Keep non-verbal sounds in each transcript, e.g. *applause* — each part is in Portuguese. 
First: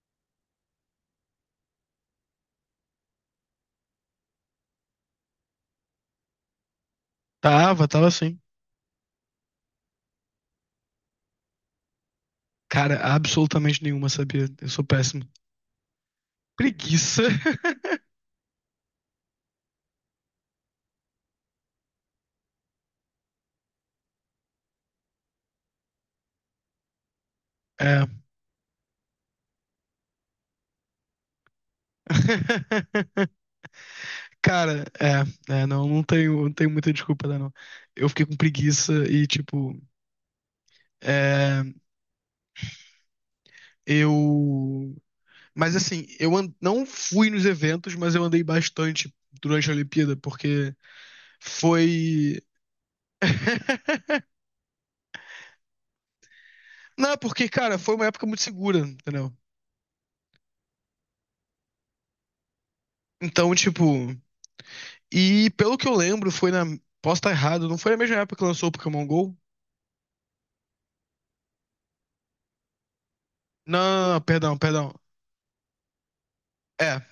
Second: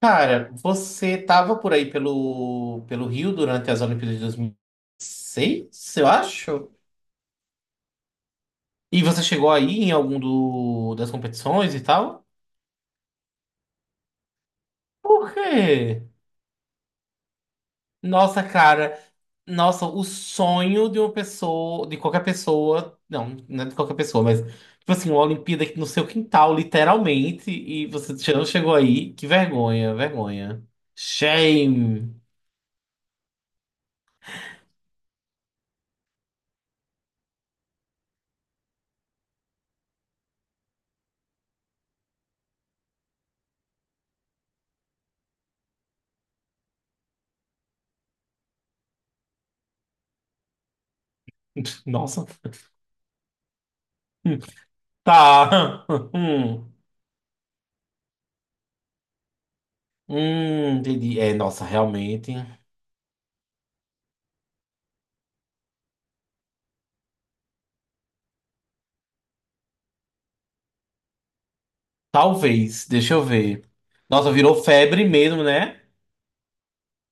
Cara, você tava por aí pelo Rio durante as Olimpíadas de 2006, eu acho? Tava, tava sim. E você chegou aí em algum das competições e tal? Cara, absolutamente nenhuma, sabia? Eu sou Por péssimo. quê? Preguiça. *laughs* Nossa, cara, nossa, o sonho de uma pessoa, de qualquer pessoa, não, não é de qualquer pessoa, mas, tipo assim, uma Olimpíada aqui no seu quintal, literalmente, e É. você não chegou aí, que vergonha, vergonha. Shame. *laughs* Cara, não, não tenho muita desculpa, né, não. Eu fiquei com preguiça e, tipo, é, eu. Mas, assim, não fui nos eventos, mas eu andei bastante durante a Olimpíada, porque *laughs* Nossa, foi. *laughs* *laughs* tá. *laughs* Não, porque, cara, foi uma época muito segura, entendeu? Entendi. É, nossa, realmente. Então, tipo. E pelo que eu lembro, foi na. Posso estar errado, não foi na mesma época que lançou o Pokémon GO? Talvez, deixa eu ver. Não, Nossa, virou perdão, perdão. febre mesmo, né? É.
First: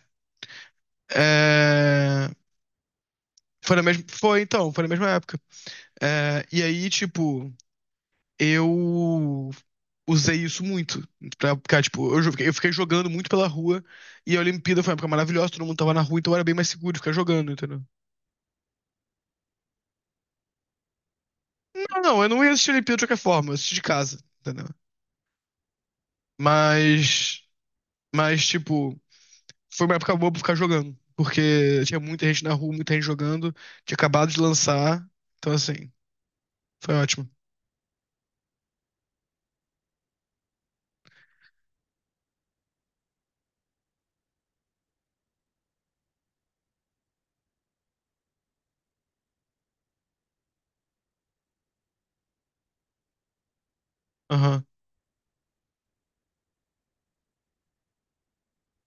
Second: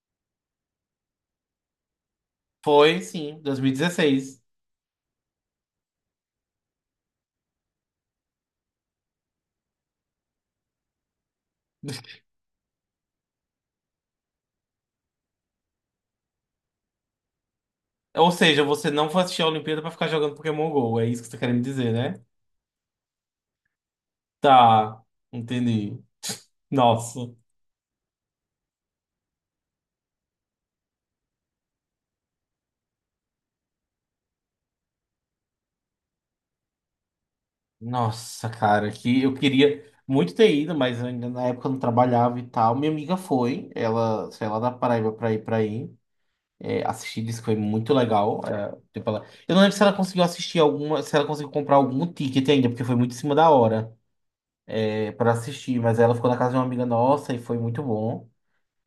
é, Foi, sim, Foi na mesma. Foi 2016. então, foi na mesma época. É. E aí, tipo, eu usei isso muito. Pra ficar, tipo, eu fiquei jogando muito pela rua. E a Olimpíada foi uma época maravilhosa, todo mundo tava na rua, então era bem mais seguro de ficar jogando, entendeu? Ou seja, você não foi assistir a Olimpíada pra ficar jogando Pokémon Go, é isso que você tá querendo me dizer, Não, né? não, eu não ia assistir a Olimpíada de qualquer forma, eu assisti de casa, entendeu? Tá, entendi. *laughs* Nossa. Mas. Mas, tipo. Foi uma época boa pra ficar jogando, porque tinha muita gente na rua, muita gente jogando, tinha acabado de lançar, então assim, foi ótimo. Nossa, cara, que eu queria muito ter ido, mas ainda na época eu não trabalhava e tal. Minha amiga foi, ela saiu lá da Paraíba pra ir pra aí. Assistir, disse que foi muito legal. Tipo, eu não lembro se ela conseguiu assistir alguma, se ela conseguiu comprar algum ticket ainda, porque foi muito em cima da hora Aham. Para assistir, mas ela ficou na casa de uma amiga nossa e foi muito bom.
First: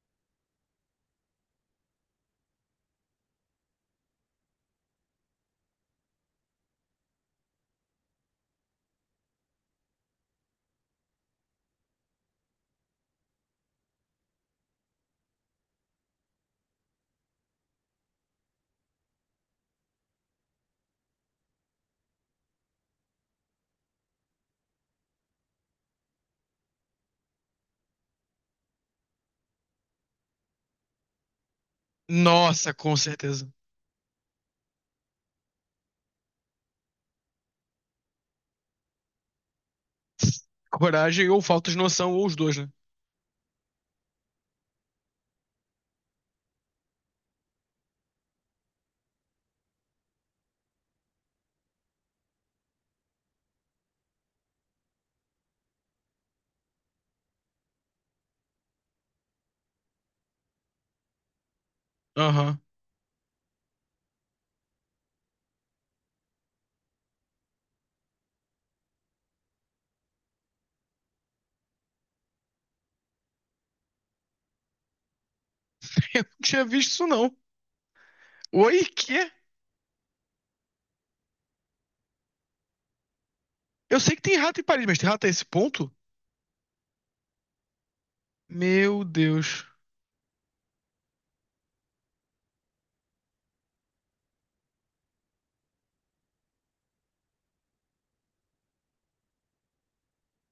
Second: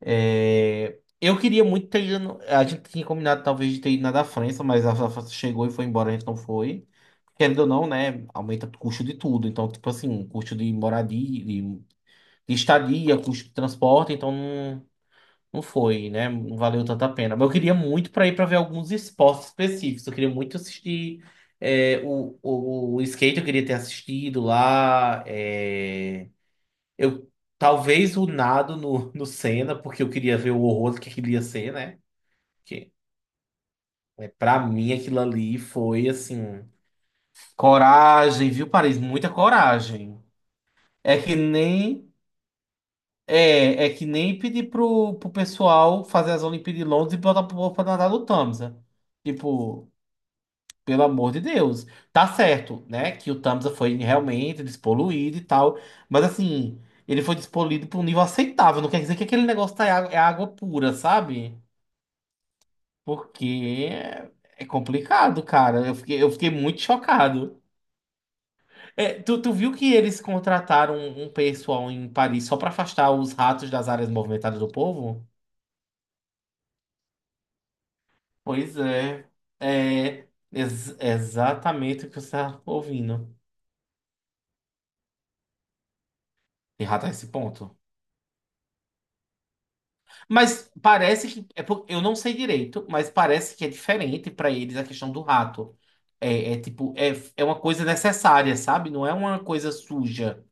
É, eu queria muito ter ido. A gente tinha combinado talvez de ter ido na da França, mas a da França chegou e foi embora, a gente não foi. Querendo ou não, né? Aumenta o custo de tudo. Então, tipo assim, um custo de moradia, de estadia, custo de transporte, então não. Não foi, né? Não valeu tanta pena. Mas eu queria muito para ir para ver alguns esportes específicos. Eu queria muito assistir o skate, eu queria ter assistido lá. É, eu Talvez o nado no Senna, porque eu queria ver o horror que aquilo ia ser, né? Nossa, Porque com certeza. Para mim aquilo ali foi assim. Coragem, viu, Paris? Muita coragem. É Coragem que ou falta de nem. noção, ou os dois, né? É que nem pedir pro pessoal fazer as Olimpíadas de Londres e botar pro povo pra nadar no Tamsa. Tipo, pelo amor de Deus. Tá certo, né? Que o Tamsa foi realmente despoluído e tal. Mas assim, ele foi despoluído pra um nível aceitável. Não quer dizer que aquele negócio tá, é água pura, sabe? Aham. Porque é complicado, cara. Eu fiquei muito chocado. É, tu viu que eles contrataram um pessoal em Paris só pra afastar os ratos das áreas movimentadas do povo? *laughs* Eu não tinha visto isso, não. Pois Oi, quê? é, exatamente o que você está ouvindo. Eu sei que tem rato em Paris, mas tem rato a esse ponto? Errado esse ponto. Meu Deus. Mas parece que é eu não sei direito, mas parece que é diferente para eles a questão do rato. É tipo, é uma coisa necessária, sabe? Não é uma coisa suja.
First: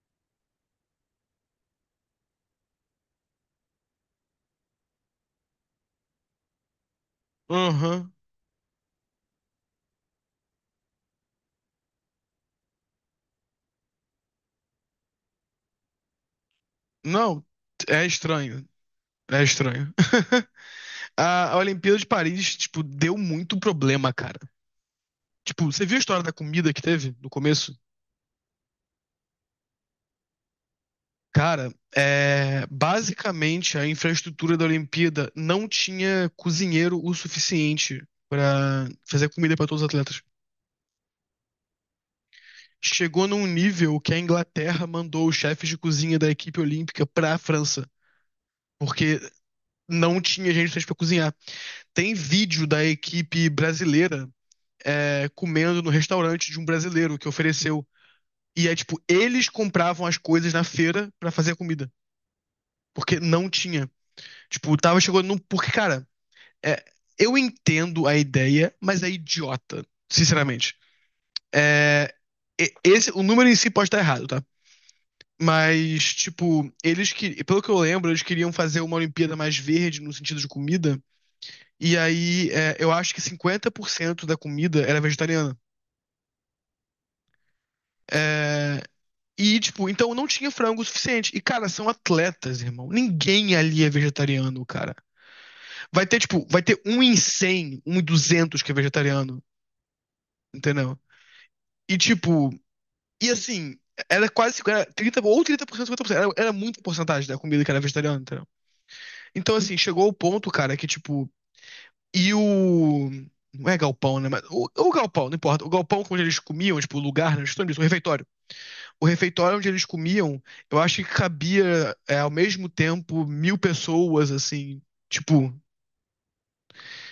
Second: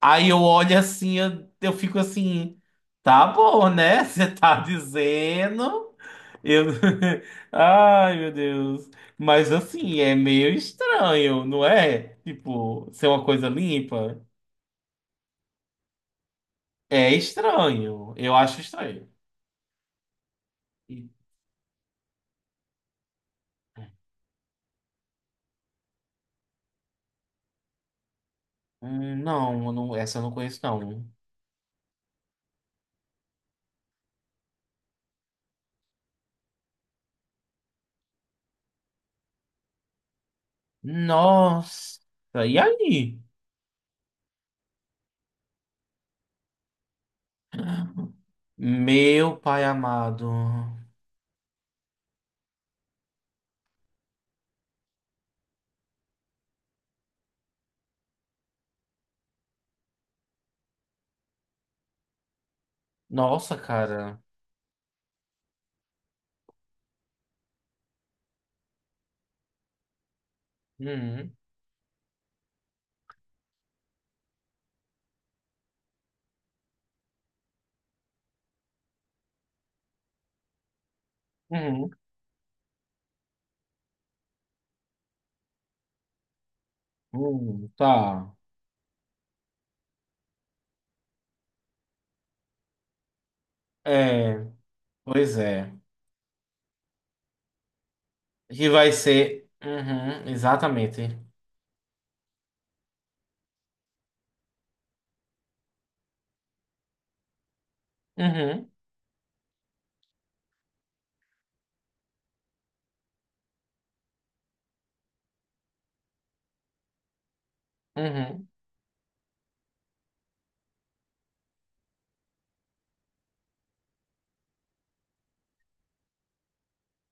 Aí eu olho assim, eu fico assim, tá bom, né? *laughs* Você tá dizendo. Eu... *laughs* Aham. Ai, meu Deus. Mas assim, é meio estranho, não é? Tipo, ser uma coisa limpa. É Não, é estranho. Eu acho estranho. estranho. É estranho. *laughs* E- A Olimpíada de Paris, tipo, deu muito problema, cara. Tipo, você viu a história da comida que teve no começo? Não, eu não, essa eu não conheço, não. Cara, basicamente a infraestrutura da Olimpíada não tinha cozinheiro o suficiente pra fazer comida pra todos os atletas. Nossa, e aí? Chegou num nível que a Inglaterra mandou os chefes de cozinha da equipe olímpica pra França, porque Meu pai não amado. tinha gente suficiente pra cozinhar. Tem vídeo da equipe brasileira comendo no restaurante de um brasileiro que ofereceu. E é tipo, eles compravam as coisas na feira pra fazer a comida, porque não Nossa, tinha. cara. Tipo, tava chegando num. Porque, cara. É, eu entendo a ideia, mas é idiota, sinceramente. Uhum, É, Esse, o número em si pode estar errado, tá? Mas, tipo, eles que, pelo que eu lembro, eles queriam fazer uma Olimpíada mais verde no sentido de comida. uhum, E aí, eu acho que 50% da comida era vegetariana. uhum, tá. É, e, tipo, então não tinha frango o suficiente. E, cara, são atletas, irmão. Ninguém ali é É, vegetariano, cara. pois é. Vai ter, tipo, vai ter um em 100, um em 200 Que que é vai vegetariano, ser. Uhum, entendeu? exatamente. E, tipo, e assim, era quase era 30 ou 30%, 50%. Era muita porcentagem da comida que era vegetariana, entendeu? Uhum, Então, assim, chegou o ponto, cara, que tipo. E o. Não é galpão, né? Mas o galpão, não importa. O galpão onde eles comiam, tipo, o lugar, né? Estou nisso, o refeitório. uhum. O refeitório onde eles comiam, eu acho que cabia, ao mesmo tempo, 1.000 pessoas, assim. Tipo,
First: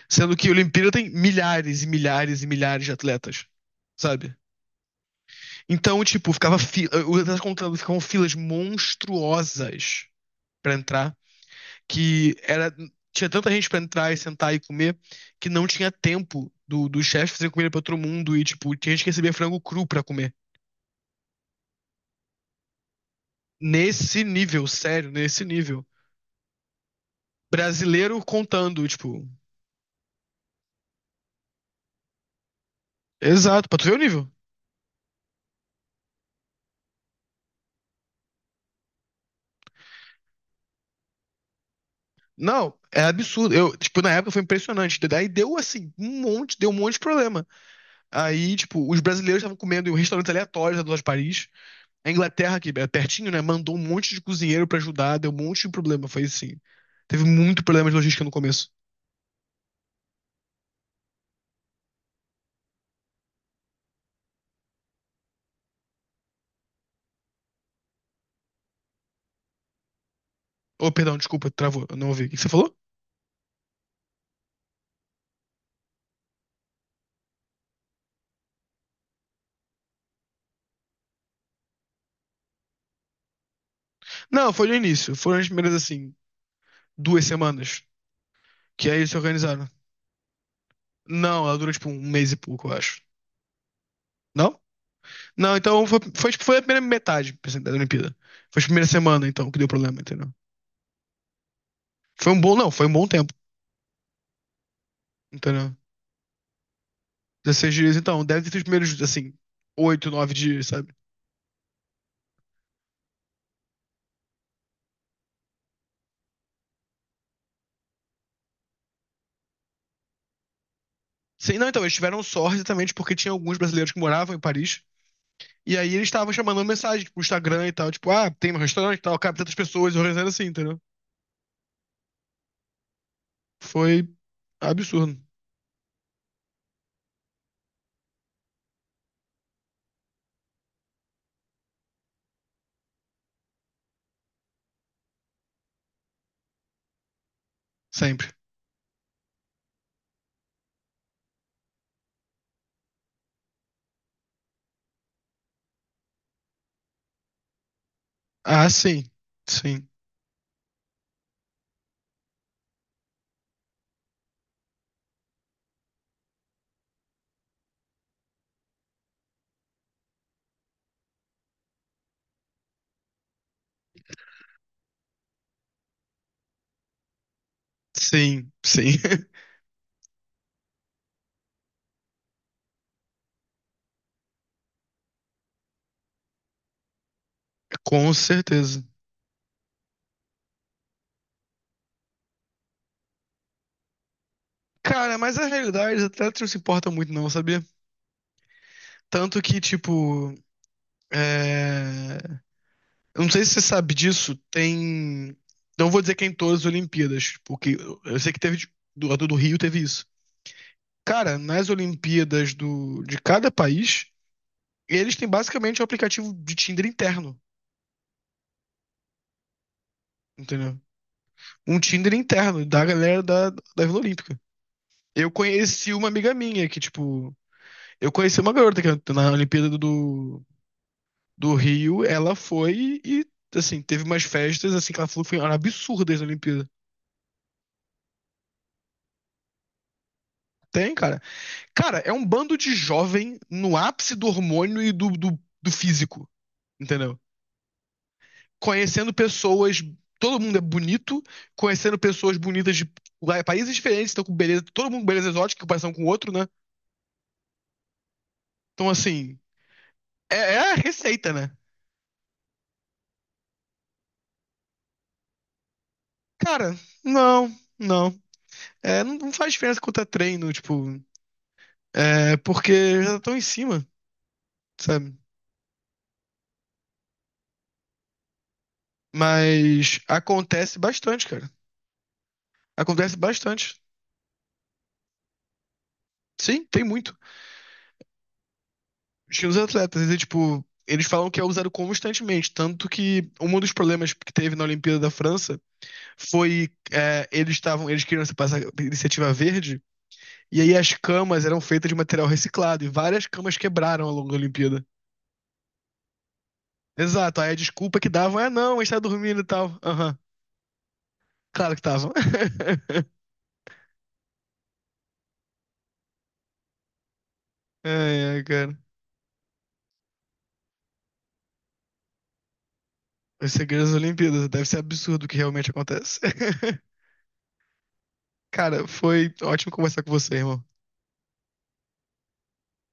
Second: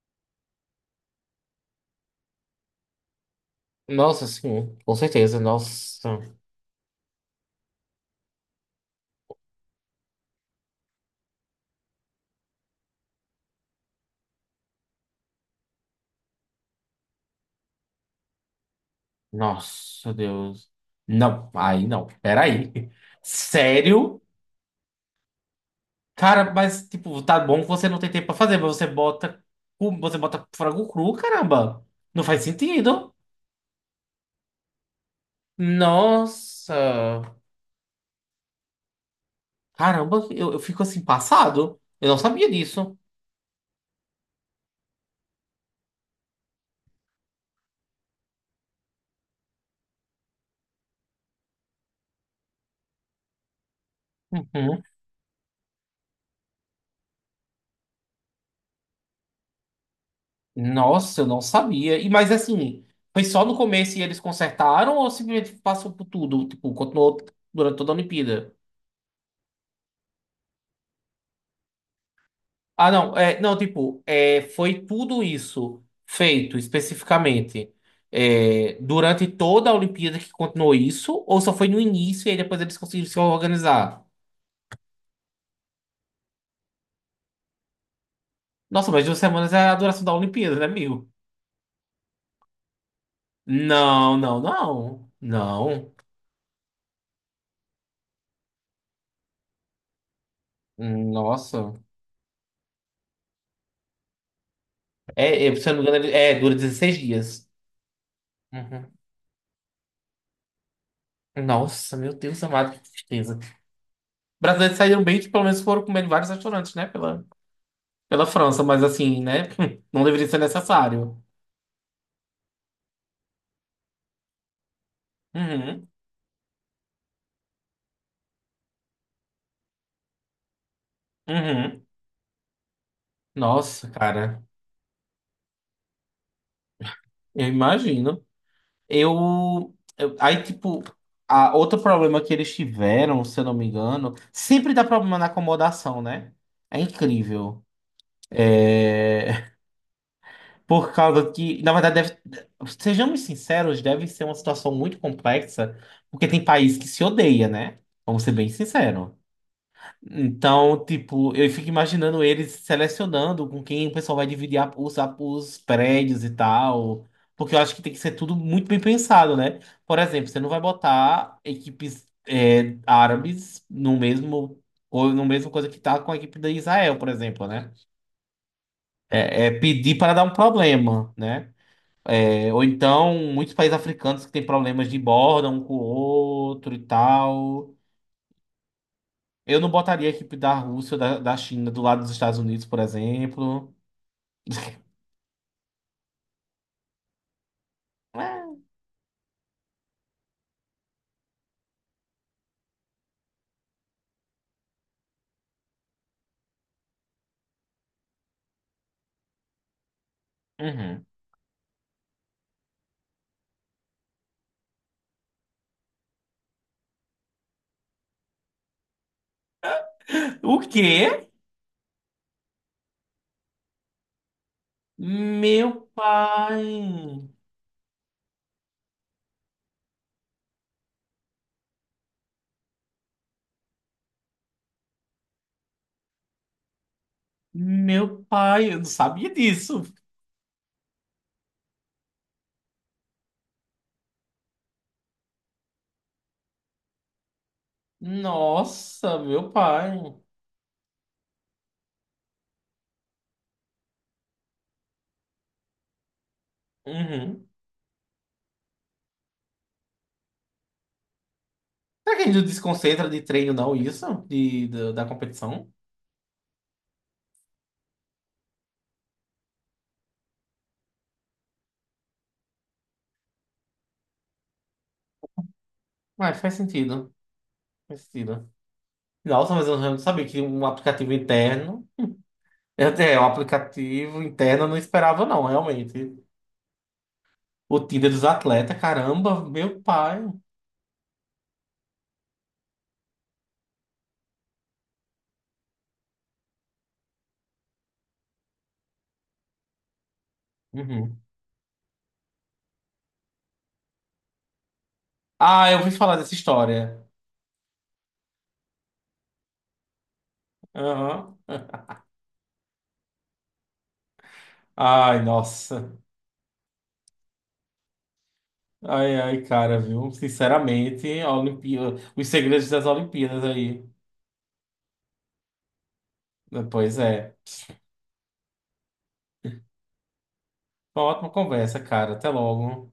sendo que a Olimpíada tem milhares e milhares e milhares de atletas, Nossa, sabe? sim, com certeza. Então, Nossa, tipo, ficava fila. Os atletas contando, ficavam filas monstruosas pra entrar, que era tinha tanta gente pra entrar e sentar e comer que não tinha tempo do chefe fazer comida pra todo mundo e, tipo, tinha gente que recebia frango cru pra nossa, comer. Deus. Não, aí não. Peraí. Sério? Nesse nível, sério, nesse nível. Cara, mas, tipo, tá bom que você não tem Brasileiro tempo pra fazer, mas contando, você tipo, bota, você bota frango cru, caramba. Não faz sentido. exato, pra tu ver o nível. Nossa. Caramba, eu fico assim, passado. Eu não sabia Não, disso. é absurdo. Eu, tipo, na época foi impressionante. Daí deu assim, um monte, deu um monte de problema. Aí, tipo, os brasileiros estavam comendo em um restaurante aleatório da Loja de Paris. A Inglaterra, que é pertinho, né? Mandou um monte de cozinheiro pra Uhum. ajudar, deu um monte de problema. Foi assim. Teve muito problema de logística no começo. Nossa, eu não sabia. Mas assim, foi só no começo e eles consertaram ou simplesmente passou por tudo? Tipo, continuou durante toda a Olimpíada? Oh, perdão, desculpa, travou, eu não ouvi. O que você falou? Ah, não, não, tipo, foi tudo isso feito especificamente, durante toda a Olimpíada que continuou isso, ou só foi no início e aí depois eles conseguiram se organizar? Não, foi no início. Foram as primeiras, assim, 2 semanas. Que Nossa, aí mas eles se duas semanas organizaram. é a duração da Olimpíada, né, meu? Não, ela dura tipo um mês e pouco, eu acho. Não, não, Não? não, Não, então não. foi, tipo, foi a primeira metade por da Olimpíada. Foi a primeira semana, então, que deu problema, entendeu? Nossa, Foi um bom, não, foi um bom tempo, se eu entendeu? não me engano, dura 16 dias. 16 dias, então, deve ter sido os Uhum. primeiros, assim, 8, 9 dias, sabe? Nossa, meu Deus amado, que tristeza. Brasileiros saíram bem que pelo menos foram comer em vários restaurantes, né, pela França, mas assim, né, *laughs* não deveria ser necessário. Sim, não, então, eles tiveram sorte exatamente porque tinha alguns brasileiros que moravam em Paris. E Uhum, aí eles estavam chamando mensagem pro Instagram e tal, tipo, ah, tem um restaurante e tal, cabe tantas pessoas, organizando assim, entendeu? uhum. Nossa, Foi cara, absurdo. eu imagino. Aí, tipo, outro problema que eles tiveram, se eu não me engano, sempre dá problema na acomodação, né? É incrível. Sempre. É, *laughs* por causa que, na verdade, deve, sejamos sinceros, deve ser uma situação muito complexa, porque tem país que se odeia, né? Vamos ser bem Ah, sim. sinceros. Sim. Então, tipo, eu fico imaginando eles selecionando com quem o pessoal vai dividir os prédios e tal. Porque eu acho que tem que ser tudo muito bem pensado, né? Por exemplo, você não vai botar equipes árabes no mesmo, ou no mesmo coisa que tá com a equipe da Israel, por exemplo, né? Sim. Sim. É pedir para dar um problema, né? É, ou então, muitos países africanos que têm problemas de borda um com o outro e tal. *laughs* Com certeza. Eu não botaria a equipe da Rússia ou da China do lado dos Estados Unidos, por exemplo. Cara, mas a realidade até não se importa muito, não, sabia? É, Tanto que, tipo. É... Eu não sei se você sabe disso, tem. Não vou dizer que é em todas as Olimpíadas, porque eu sei que teve. A do Rio teve isso. uhum. Cara, nas Olimpíadas do, de cada país, eles têm basicamente um aplicativo de Tinder interno, O entendeu? quê? Um Tinder interno da galera da Vila Olímpica. Eu Meu conheci uma amiga minha que, pai. tipo, eu conheci uma garota que na Olimpíada do Rio, ela foi e, assim, teve umas festas, assim, que ela falou que foram absurdas na Olimpíada. Meu pai, eu não sabia disso. Tem, cara. Cara, é um bando de jovem no ápice do hormônio e do físico, entendeu? Conhecendo Nossa, meu pessoas. pai. Todo mundo é bonito, conhecendo pessoas bonitas de países diferentes, estão com beleza, todo mundo com beleza exótica, comparação com o outro, né? Uhum. Então, assim, é a receita, né? Será que a gente não desconcentra de treino, não, isso? Da competição? Cara, não, não. É, não, não faz diferença quanto é treino, tipo, é porque já estão em cima, sabe? Ué, faz sentido. Faz sentido. Nossa, mas eu não Mas sabia que um acontece aplicativo bastante, cara. interno. É, Acontece Um bastante. aplicativo interno eu não esperava, não, realmente. Sim, tem muito. O Tinder dos atletas, Acho que caramba, os meu atletas, eles, pai. tipo, eles falam que é usado constantemente, tanto que um dos problemas que teve na Olimpíada da França foi eles queriam passar iniciativa verde e aí as Uhum. camas eram feitas de material reciclado e várias camas quebraram ao longo da Olimpíada. Ah, eu ouvi falar dessa história. Exato, aí a desculpa que davam é não, a gente tá dormindo e tal. Aham, Aham. claro que estavam. Ai, nossa. *laughs* Ai, ai, cara. Ai, ai, cara, viu? Sinceramente. Os segredos das Olimpíadas Os aí. segredos das Olimpíadas, deve ser absurdo o que realmente acontece. Pois é. *laughs* Cara, foi ótimo conversar com você, irmão. Uma ótima conversa, cara. Até logo.